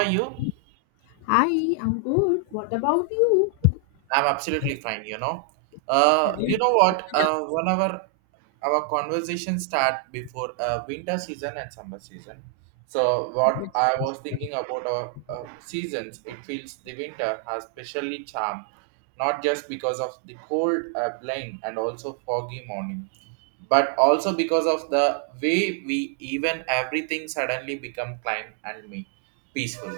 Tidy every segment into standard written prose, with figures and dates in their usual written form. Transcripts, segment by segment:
Are you? Hi, I'm good. What about you? I'm absolutely fine. You know what? 1 hour, our conversation start before winter season and summer season. So what I was thinking about our seasons, it feels the winter has specially charm, not just because of the cold plain and also foggy morning, but also because of the way we even everything suddenly become calm and me peaceful.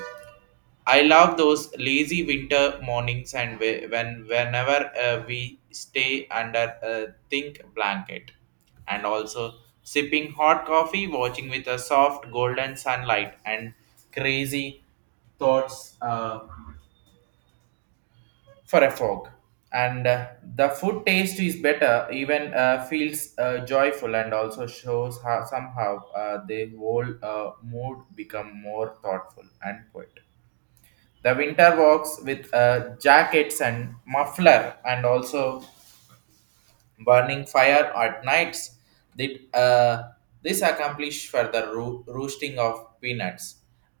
I love those lazy winter mornings and whenever we stay under a thick blanket and also sipping hot coffee watching with a soft golden sunlight and crazy thoughts for a fog and the food taste is better even feels joyful and also shows how somehow the whole mood become more thoughtful and quiet the winter walks with jackets and muffler and also burning fire at nights. That, this accomplish for the roosting of peanuts.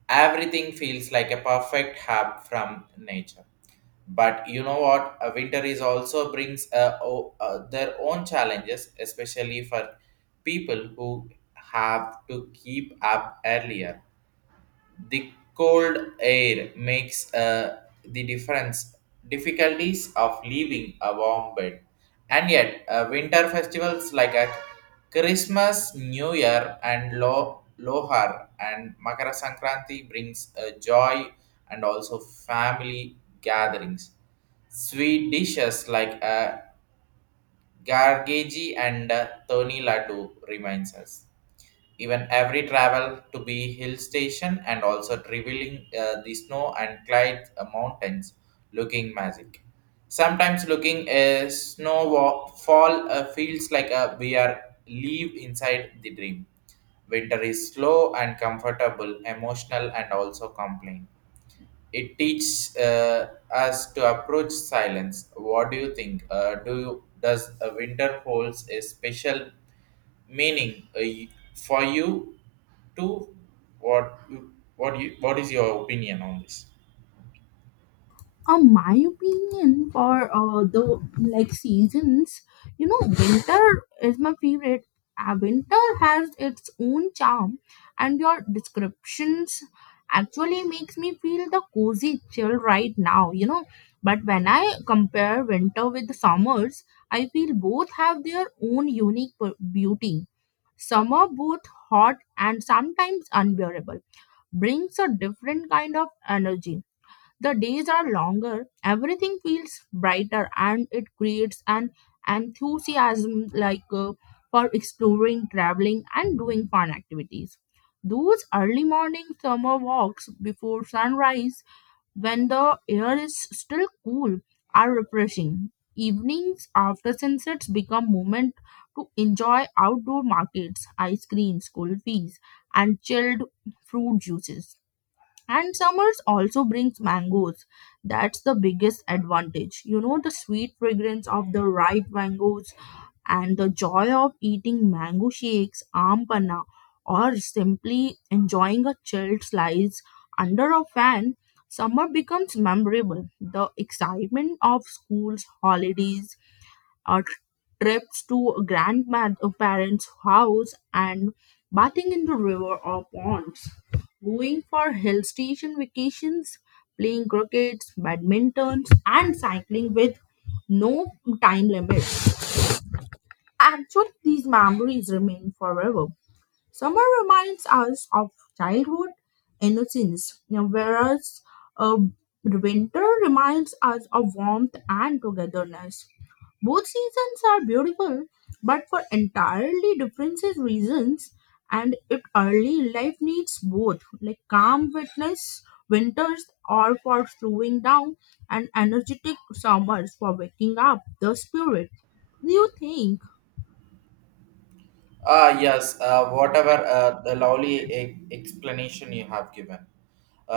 Everything feels like a perfect hub from nature. But you know what? A winter is also brings their own challenges, especially for people who have to keep up earlier the cold air makes the difference difficulties of leaving a warm bed. And yet, winter festivals like a Christmas, New Year, and Lohar and Makara Sankranti brings joy and also family gatherings. Sweet dishes like gargeji and toni laddu reminds us even every travel to be hill station and also revealing the snow and clyde mountains looking magic sometimes looking a snow fall feels like a, we are live inside the dream. Winter is slow and comfortable emotional and also complain. It teaches us to approach silence. What do you think do you, does a winter holds a special meaning for you to what what you what is your opinion on this? My opinion for the like seasons, you know, winter is my favorite. Winter has its own charm, and your descriptions actually makes me feel the cozy chill right now. You know, but when I compare winter with the summers, I feel both have their own beauty. Summer both hot and sometimes unbearable brings a different kind of energy. The days are longer, everything feels brighter, and it creates an enthusiasm for exploring, traveling, and doing fun activities. Those early morning summer walks before sunrise, when the air is still cool, are refreshing. Evenings after sunsets become moment to enjoy outdoor markets, ice creams, cold fees, and chilled fruit juices, and summers also brings mangoes. That's the biggest advantage, you know, the sweet fragrance of the ripe mangoes and the joy of eating mango shakes ampana or simply enjoying a chilled slice under a fan. Summer becomes memorable, the excitement of schools holidays, uh, trips to grandparents' house, and bathing in the river or ponds, going for hill station vacations, playing cricket, badminton, and cycling with no time limit. Actually, these memories remain forever. Summer reminds us of childhood innocence, you know, whereas uh, winter reminds us of warmth and togetherness. Both seasons are beautiful, but for entirely different reasons, and it early life needs both, like calm witness. Winters are for slowing down, and energetic summers for waking up the spirit. Do you think? Ah yes, whatever the lovely explanation you have given.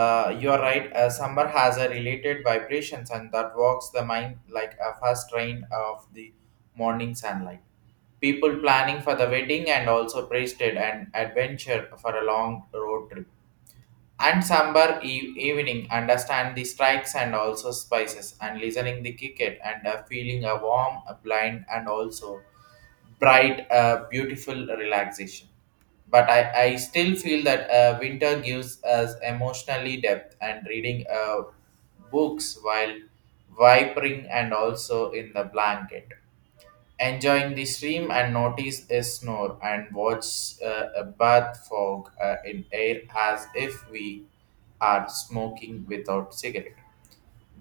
You are right. Summer has a related vibrations and that walks the mind like a fast rain of the morning sunlight. People planning for the wedding and also braced and adventure for a long road trip and sambar evening understand the strikes and also spices and listening the cricket and feeling a warm a blind and also bright beautiful relaxation. But I still feel that winter gives us emotionally depth and reading books while vipering and also in the blanket enjoying the stream and notice a snore and watch a bath fog in air as if we are smoking without cigarette.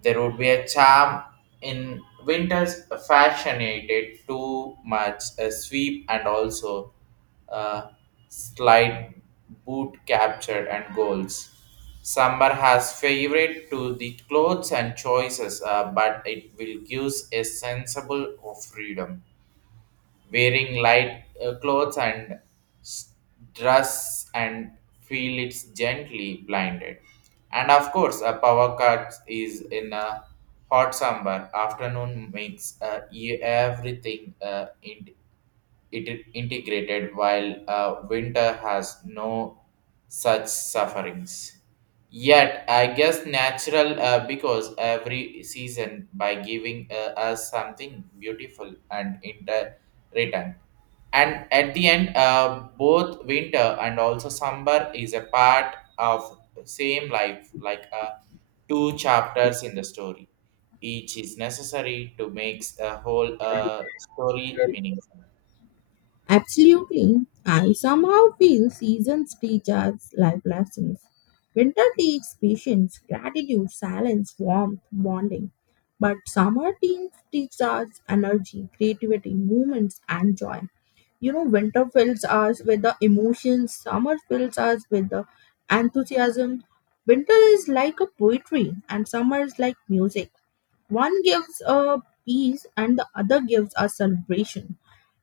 There would be a charm in winter's fascinated too much a sweep and also a slight boot capture and goals. Summer has favorite to the clothes and choices, but it will give a sensible of freedom wearing light clothes and s- dress and feel it's gently blinded. And of course, a power cut is in a hot summer afternoon makes everything in it is integrated while winter has no such sufferings yet I guess natural, because every season by giving us something beautiful and in return. And at the end, both winter and also summer is a part of same life like, two chapters in the story, each is necessary to make a whole story meaningful. Absolutely. I somehow feel seasons teach us life lessons. Winter teaches patience, gratitude, silence, warmth, bonding. But summer teaches us energy, creativity, movements, and joy. You know, winter fills us with the emotions, summer fills us with the enthusiasm. Winter is like a poetry, and summer is like music. One gives a peace, and the other gives a celebration.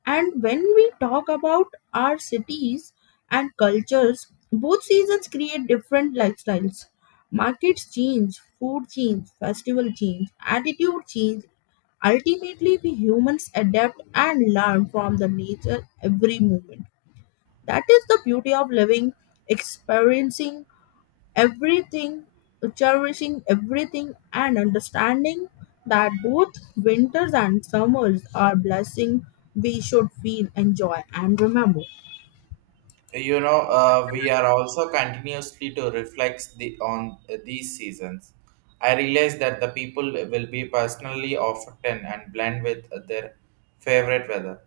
And when we talk about our cities and cultures, both seasons create different lifestyles. Markets change, food change, festival change, attitude change. Ultimately, we humans adapt and learn from the nature every moment. That is the beauty of living, experiencing everything, cherishing everything, and understanding that both winters and summers are blessing we should feel, enjoy, and remember. We are also continuously to reflect the, on these seasons. I realize that the people will be personally often and blend with their favorite weather.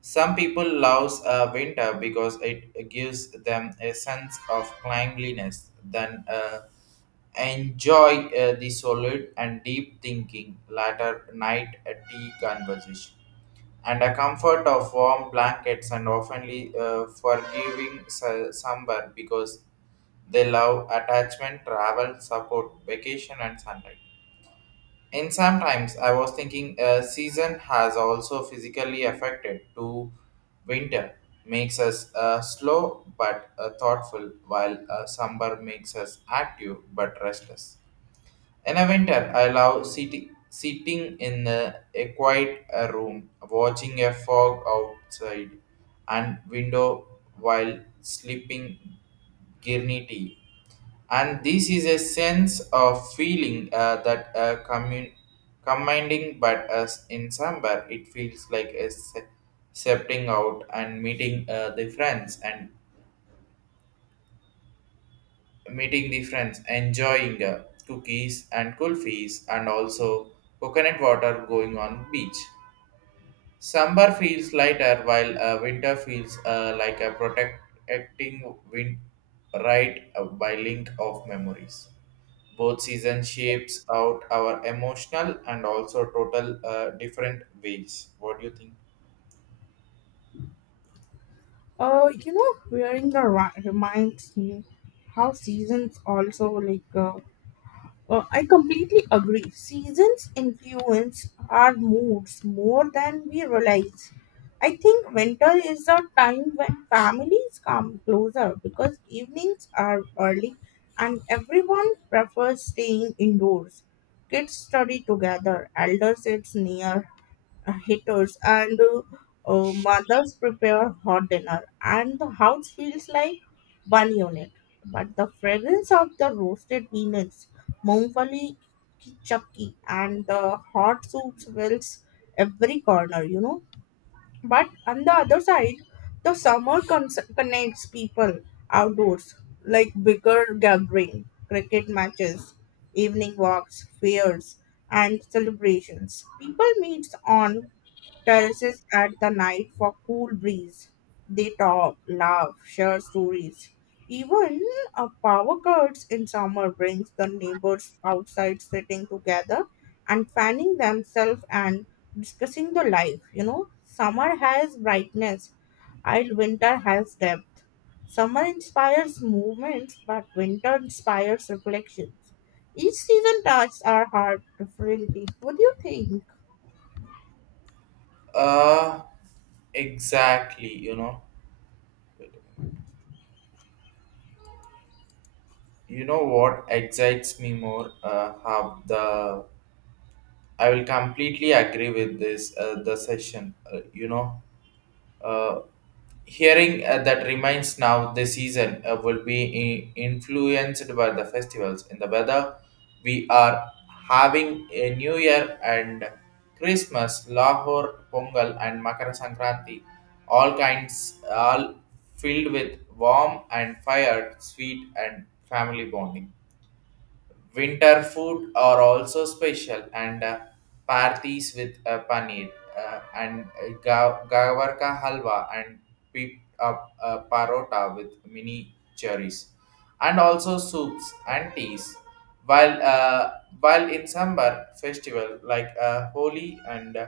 Some people loves winter because it gives them a sense of cleanliness, then enjoy the solid and deep thinking latter night tea conversation and a comfort of warm blankets and oftenly forgiving sunburn because they love attachment, travel, support, vacation, and sunlight. And sometimes I was thinking a season has also physically affected to winter makes us slow but thoughtful while summer makes us active but restless. In a winter, I love sitting in a quiet room, watching a fog outside and window while sleeping Girni tea. And this is a sense of feeling that commanding, but as in summer, it feels like a stepping out and meeting the friends and meeting the friends, enjoying cookies and kulfis, and also coconut water going on beach. Summer feels lighter while winter feels like a protecting wind right, by link of memories. Both season shapes out our emotional and also total different ways. What do you think? You know, wearing the reminds me how seasons also I completely agree. Seasons influence our moods more than we realize. I think winter is a time when families come closer because evenings are early and everyone prefers staying indoors. Kids study together, elders sit near, heaters, and mothers prepare hot dinner and the house feels like one unit, but the fragrance of the roasted peanuts, mongoli, chakki, and the hot soups fills every corner, you know. But on the other side, the connects people outdoors, like bigger gathering, cricket matches, evening walks, fairs, and celebrations. People meet on terraces at the night for cool breeze. They talk, laugh, share stories. Even a power cuts in summer brings the neighbors outside sitting together and fanning themselves and discussing the life. You know, summer has brightness, while winter has depth. Summer inspires movements, but winter inspires reflections. Each season touches our heart differently. What do you think? Uh, exactly, you know. Wait a moment. You know what excites me more? How the I will completely agree with this. The session, uh, hearing that reminds now the season will be influenced by the festivals in the weather. We are having a New Year and Christmas, Lahore, Pongal, and Makara Sankranti, all kinds, all filled with warm and fire, sweet and family bonding. Winter food are also special and parties with paneer and gavar ka halwa and peep up parota with mini cherries and also soups and teas while while in sambar festival like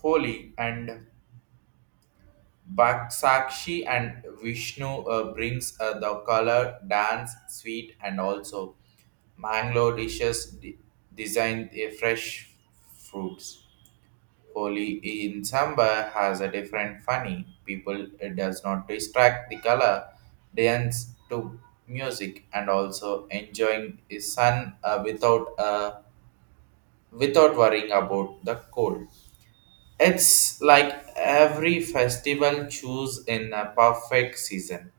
holi and Bakshakshi and Vishnu brings the color, dance, sweet, and also Mangalore dishes designed fresh fruits. Holi in Samba has a different funny. People it does not distract the color, dance to music, and also enjoying the sun without worrying about the cold. It's like every festival choose in a perfect season.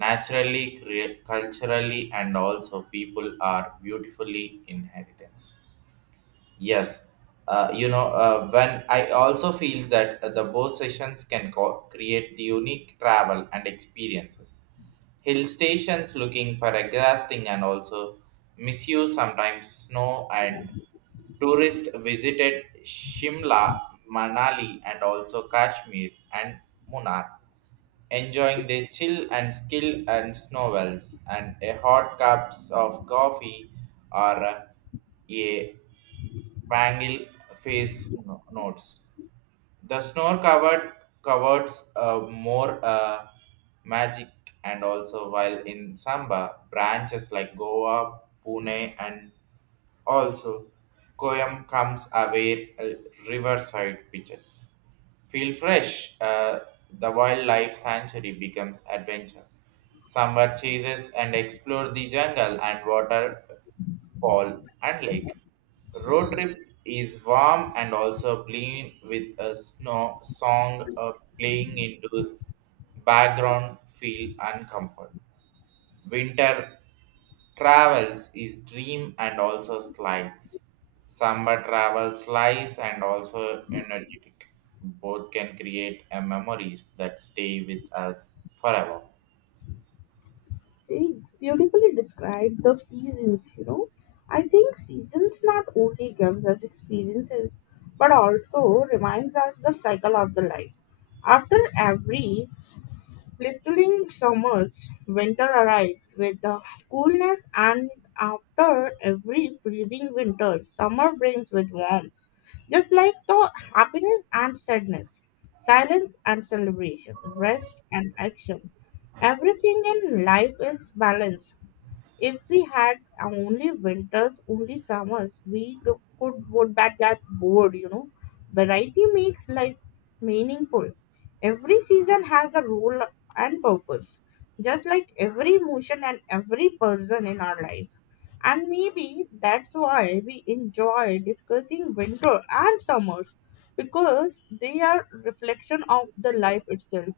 Naturally, culturally, and also people are beautifully inheritance. Yes, when I also feel that the both sessions can create the unique travel and experiences. Hill stations looking for exhausting and also misuse sometimes snow and tourists visited Shimla, Manali and also Kashmir and Munnar enjoying the chill and skill and snowballs and a hot cups of coffee or a bangle face notes. The snow covered covers more magic and also while in Samba branches like Goa, Pune and also Koyam comes away riverside beaches. Feel fresh. The wildlife sanctuary becomes adventure. Summer chases and explore the jungle and waterfall and lake. Road trips is warm and also clean with a snow song playing into background feel and comfort. Winter travels is dream and also slice. Summer travels lies and also energetic. Both can create a memories that stay with us forever. They beautifully described the seasons, you know. I think seasons not only gives us experiences but also reminds us the cycle of the life. After every blistering summers, winter arrives with the coolness, and after every freezing winter, summer brings with warmth. Just like the happiness and sadness, silence and celebration, rest and action. Everything in life is balanced. If we had only winters, only summers, we go- could would that get bored, you know. Variety makes life meaningful. Every season has a role and purpose, just like every emotion and every person in our life. And maybe that's why we enjoy discussing winter and summers because they are reflection of the life itself.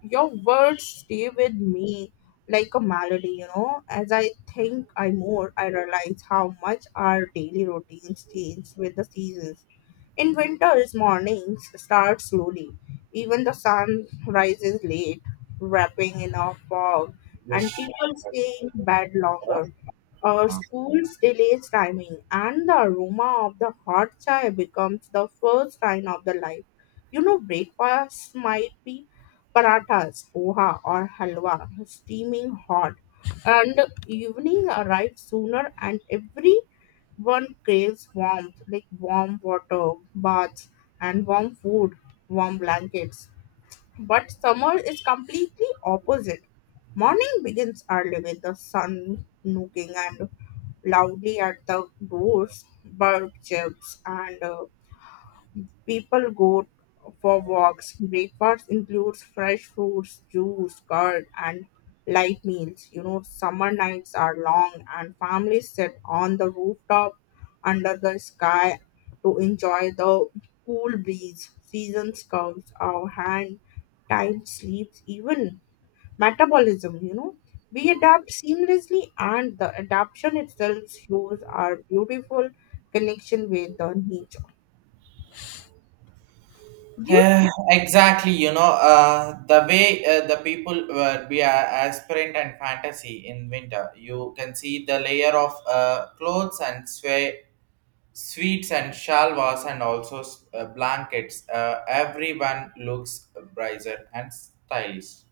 Your words stay with me like a melody, you know. As I think I more I realize how much our daily routines change with the seasons. In winter, his mornings start slowly. Even the sun rises late, wrapping in a fog, Yes. and people stay in bed longer. Our Uh, school's delays timing, and the aroma of the hot chai becomes the first sign of the life. You know, breakfast might be parathas, poha, or halwa, steaming hot. And evening arrives sooner, and every one craves warmth, like warm water, baths, and warm food, warm blankets. But summer is completely opposite. Morning begins early with the sun nooking and loudly at the doors, bird chirps, and people go for walks. Breakfast includes fresh fruits, juice, curd, and light meals. You know, summer nights are long, and families sit on the rooftop under the sky to enjoy the cool breeze. Seasons curves our hand, time sleeps, even metabolism. You know, we adapt seamlessly, and the adaptation itself shows our beautiful connection with the nature. Do you? exactly, the way the people were be a aspirant and fantasy in winter, you can see the layer of clothes and sweat. Sweets and shalwas and also blankets. Everyone looks brighter and stylish.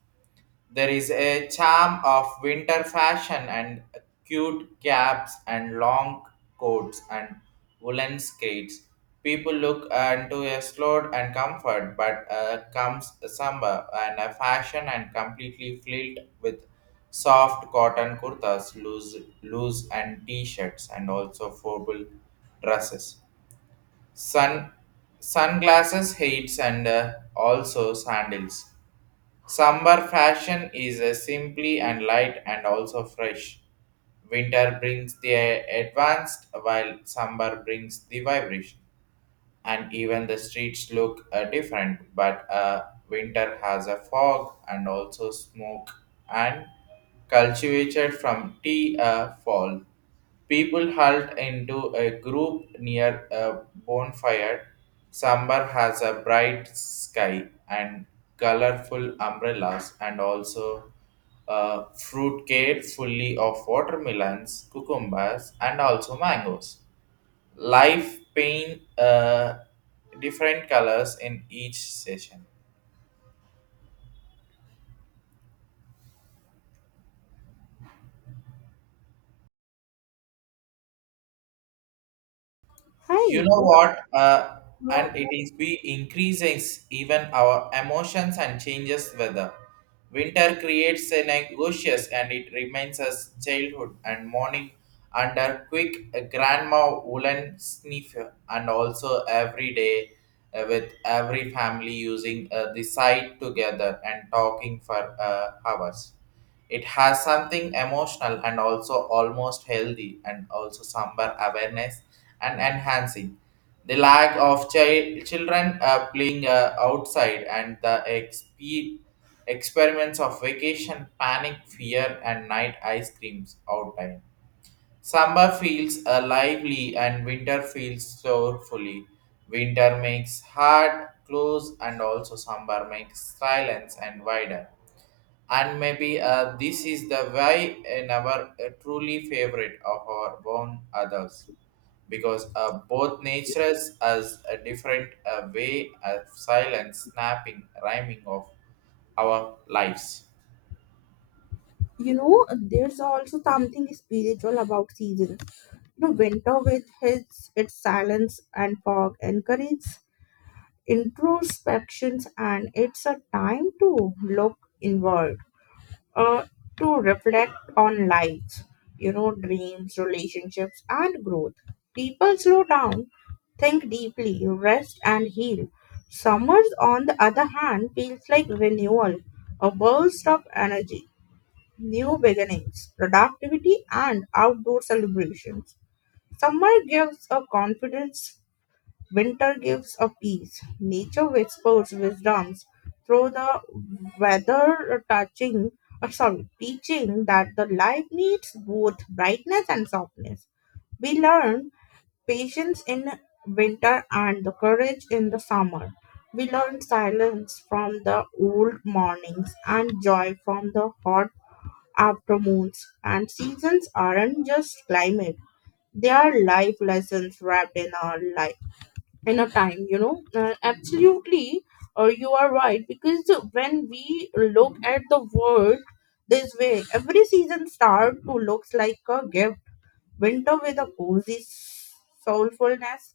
There is a charm of winter fashion and cute caps and long coats and woolen skirts. People look into a slow and comfort, but comes summer and a fashion and completely filled with soft cotton kurtas, loose and t-shirts, and also formal dresses. Sun, sunglasses, hats, and also sandals. Summer fashion is simply and light and also fresh. Winter brings the advanced, while summer brings the vibration and even the streets look different. But winter has a fog and also smoke and cultivated from tea fall. People huddled into a group near a bonfire. Summer has a bright sky and colorful umbrellas and also fruit care fully of watermelons, cucumbers, and also mangoes life paint different colors in each session. You Hi. know what Now, And it is be increases even our emotions and changes weather. Winter creates a negotious and it reminds us childhood and morning under quick grandma woolen sniffer and also every day with every family using the side together and talking for hours. It has something emotional and also almost healthy and also somber awareness and enhancing. The lack of children playing outside and the experiments of vacation, panic, fear, and night ice creams outside. Summer feels lively and winter feels sorrowfully. Winter makes heart close and also summer makes silence and wider and maybe this is the why in our truly favorite of our born others because both natures as a different way of silent snapping rhyming of our lives. you know, there's also something spiritual about seasons. You know, winter with its silence and fog encourages introspections, and it's a time to look inward, uh, to reflect on life, you know, dreams, relationships, and growth. People slow down, think deeply, rest, and heal. Summers, on the other hand, feels like renewal, a burst of energy, new beginnings, productivity, and outdoor celebrations. Summer gives a confidence, winter gives a peace. Nature whispers wisdoms through the weather, touching, sorry, teaching that the life needs both brightness and softness. We learn patience in winter and the courage in the summer. We learn silence from the old mornings and joy from the hot after moons. And seasons aren't just climate, they are life lessons wrapped in our life, in a time, you know. Absolutely, or you are right, because when we look at the world this way, every season start to looks like a gift. Winter with a cozy soulfulness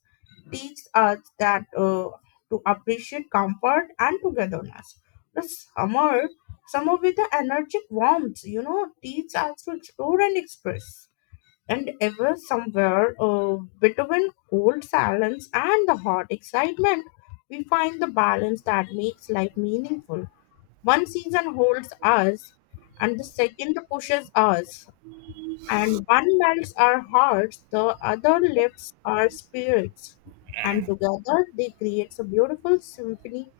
teaches us that to appreciate comfort and togetherness. The summer, Summer with the energetic warmth, you know, teaches us to explore and express. And ever somewhere between cold silence and the hot excitement, we find the balance that makes life meaningful. One season holds us, and the second pushes us, and one melts our hearts, the other lifts our spirits, and together they create a beautiful symphony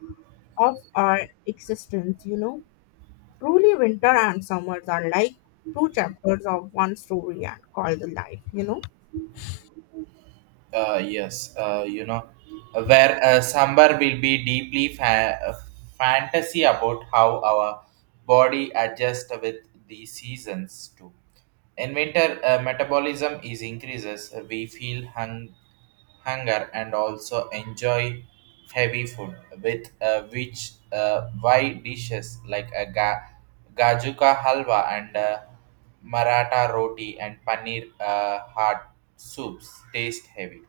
of our existence, you know. Truly, winter and summers are like two chapters of one story and called the life, you know. Yes, where somewhere will be deeply fantasy about how our body adjusts with the seasons too. In winter, metabolism is increases. We feel hunger and also enjoy heavy food with which wide dishes like a gajuka halwa and maratha roti and paneer hot soups taste heavy.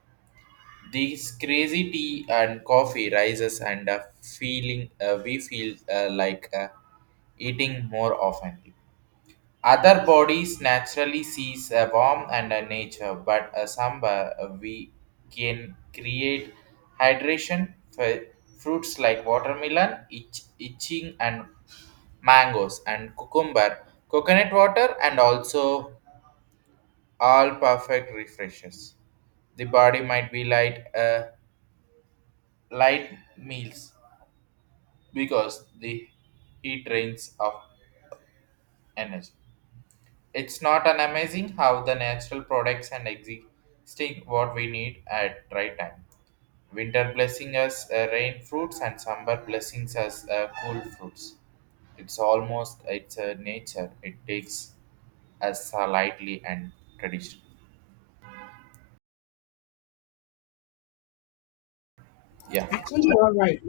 These crazy tea and coffee rises and feeling we feel like eating more often. Other bodies naturally sees a warm and a nature, but a samba we can create hydration for fruits like watermelon, itching and mangoes and cucumber, coconut water and also all perfect refreshes. The body might be light, light meals because the heat drains of energy. It's not an amazing how the natural products and existing what we need at right time. Winter blessing us rain fruits and summer blessings us cool fruits. It's almost, it's a nature. It takes us lightly and tradition. Yeah. Actually, you're right.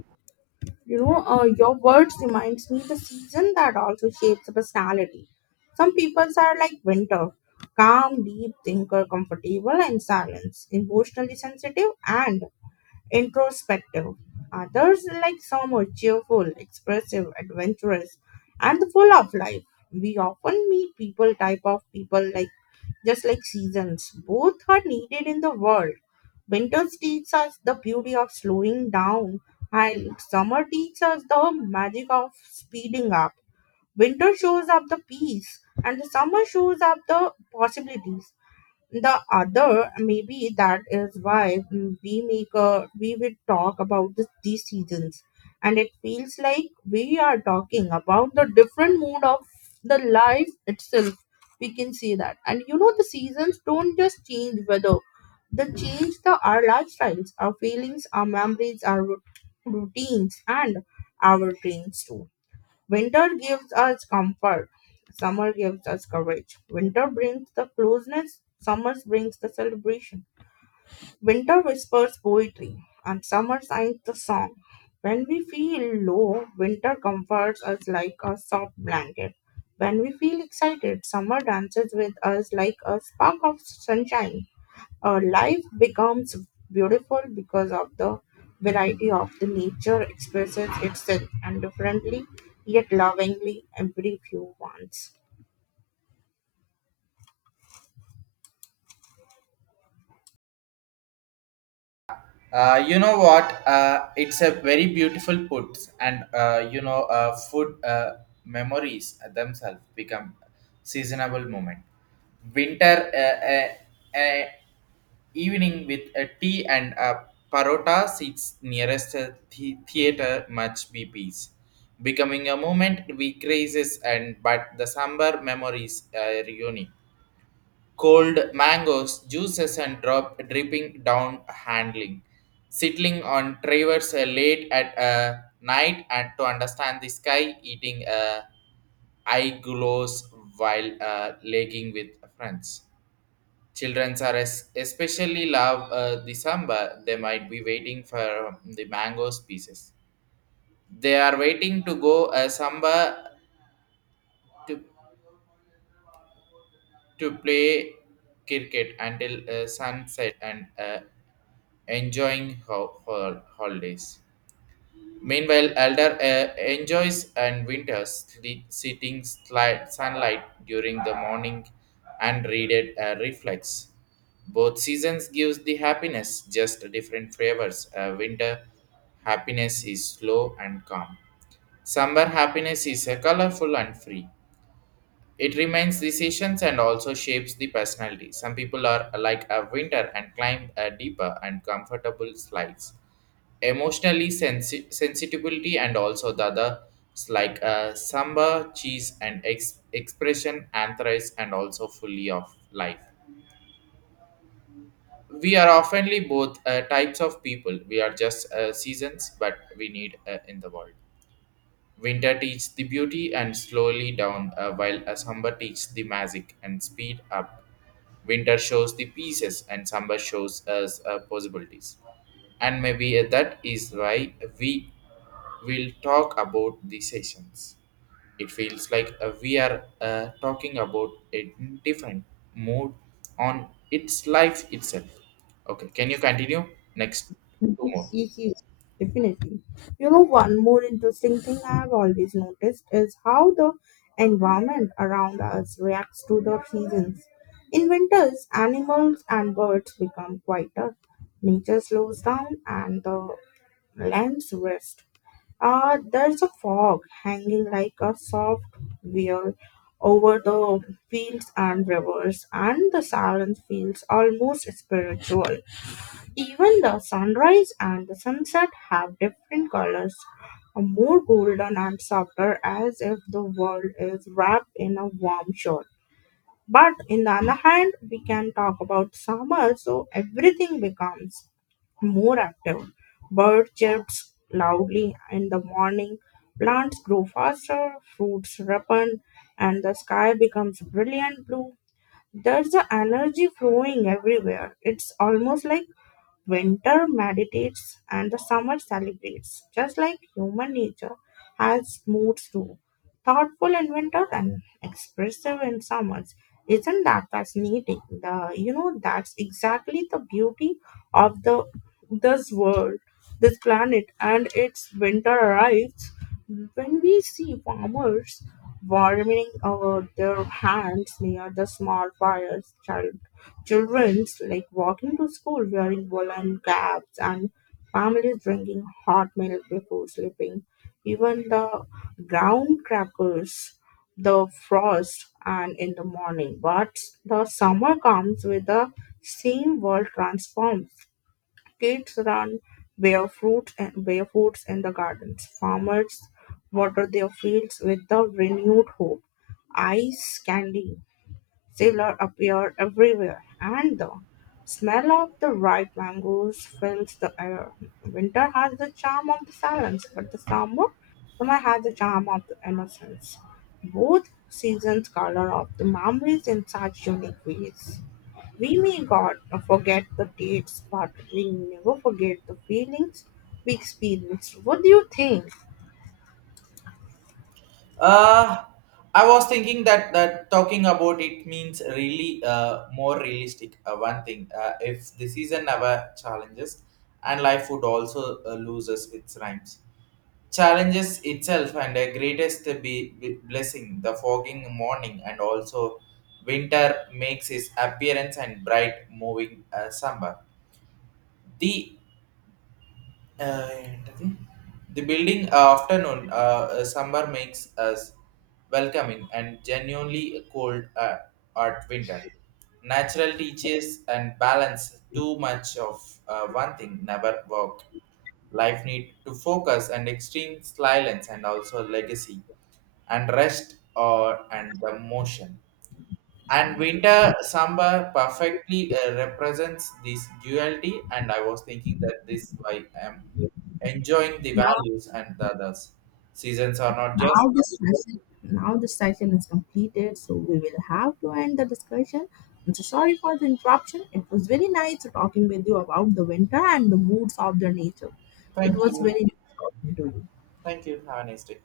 You know, your words reminds me the season that also shapes the personality. Some people are like winter, calm, deep thinker, comfortable in silence, emotionally sensitive and introspective. Others, like some, are cheerful, expressive, adventurous, and full of life. We often meet type of people, like just like seasons. Both are needed in the world. Winter teaches us the beauty of slowing down, and summer teaches us the magic of speeding up. Winter shows up the peace, and the summer shows up the possibilities. The other maybe that is why we make a we will talk about these seasons, and it feels like we are talking about the different mood of the life itself. We can see that, and you know, the seasons don't just change weather, they change the our lifestyles, our feelings, our memories, our routines, and our dreams too. Winter gives us comfort, summer gives us courage. Winter brings the closeness, summer brings the celebration. Winter whispers poetry, and summer sings the song. When we feel low, winter comforts us like a soft blanket. When we feel excited, summer dances with us like a spark of sunshine. Life becomes beautiful because of the variety of the nature expresses itself and differently yet lovingly every few wants. You know what? It's a very beautiful put, and food memories themselves become seasonable moment. Winter evening with a tea and a parota seats nearest a theater much be peace, becoming a moment we crazes. And but the somber memories are unique cold mangoes, juices, and drop dripping down handling, settling on travers late at night and to understand the sky, eating eye glows while legging with friends. Children are especially love the samba. They might be waiting for the mangoes pieces. They are waiting to go samba to to play cricket until sunset and. Enjoying holidays. Meanwhile, Elder enjoys and winters sleep, sitting slight sunlight during the morning and readed reflex. Both seasons gives the happiness, just different flavors. Winter happiness is slow and calm. Summer happiness is colorful and free. It remains decisions and also shapes the personality. Some people are like a winter and climb a deeper and comfortable slides emotionally sensitivity and also the other like samba cheese and expression anthrace and also fully of life. We are oftenly both types of people. We are just seasons but we need in the world. Winter teaches the beauty and slowly down, while a summer teaches the magic and speed up. Winter shows the pieces and summer shows us possibilities. And maybe that is why we will talk about the sessions. It feels like we are talking about a different mood on its life itself. Okay, can you continue? Next two Yes, more. yes, definitely. You know, one more interesting thing I have always noticed is how the environment around us reacts to the seasons. In winters, animals and birds become quieter, nature slows down, and the lands rest. There's a fog hanging like a soft veil over the fields and rivers, and the silence feels almost spiritual. Even the sunrise and the sunset have different colors, more golden and softer, as if the world is wrapped in a warm shawl. But in the other hand, we can talk about summer, so everything becomes more active. Bird chirps loudly in the morning, plants grow faster, fruits ripen, and the sky becomes brilliant blue. There's the energy flowing everywhere. It's almost like winter meditates and the summer celebrates, just like human nature has moods too. Thoughtful in winter and expressive in summers. Isn't that fascinating? The you know that's exactly the beauty of the this world, this planet, and its winter arrives. When we see farmers warming their hands near the small fires, children's like walking to school wearing woolen caps, and families drinking hot milk before sleeping, even the ground crackers, the frost, and in the morning. But the summer comes with the same world transforms. Kids run barefoots in the gardens. Farmers water their fields with the renewed hope. Ice candy sailor appear everywhere, and the smell of the ripe mangoes fills the air. Winter has the charm of the silence, but summer has the charm of the innocence. Both seasons color of the memories in such unique ways. We may God forget the dates, but we never forget the feelings we experienced. What do you think? Uh, I was thinking that talking about it means really more realistic. One thing, if the season never challenges, and life would also loses its rhymes. Challenges itself and the greatest be blessing, the fogging morning and also winter makes his appearance and bright moving summer. The ఏంటది? The building afternoon summer makes us welcoming and genuinely cold at winter natural teaches and balance too much of one thing never work. Life need to focus and extreme silence and also legacy and rest or and the motion and winter samba perfectly represents this duality and I was thinking that this why I'm enjoying the Now, values and the others. Seasons are not just. Now this session is completed, so we will have to end the discussion. I'm so sorry for the interruption. It was very nice talking with you about the winter and the moods of the nature. It Thank was you. very nice talking to you. Thank you. Have a nice day.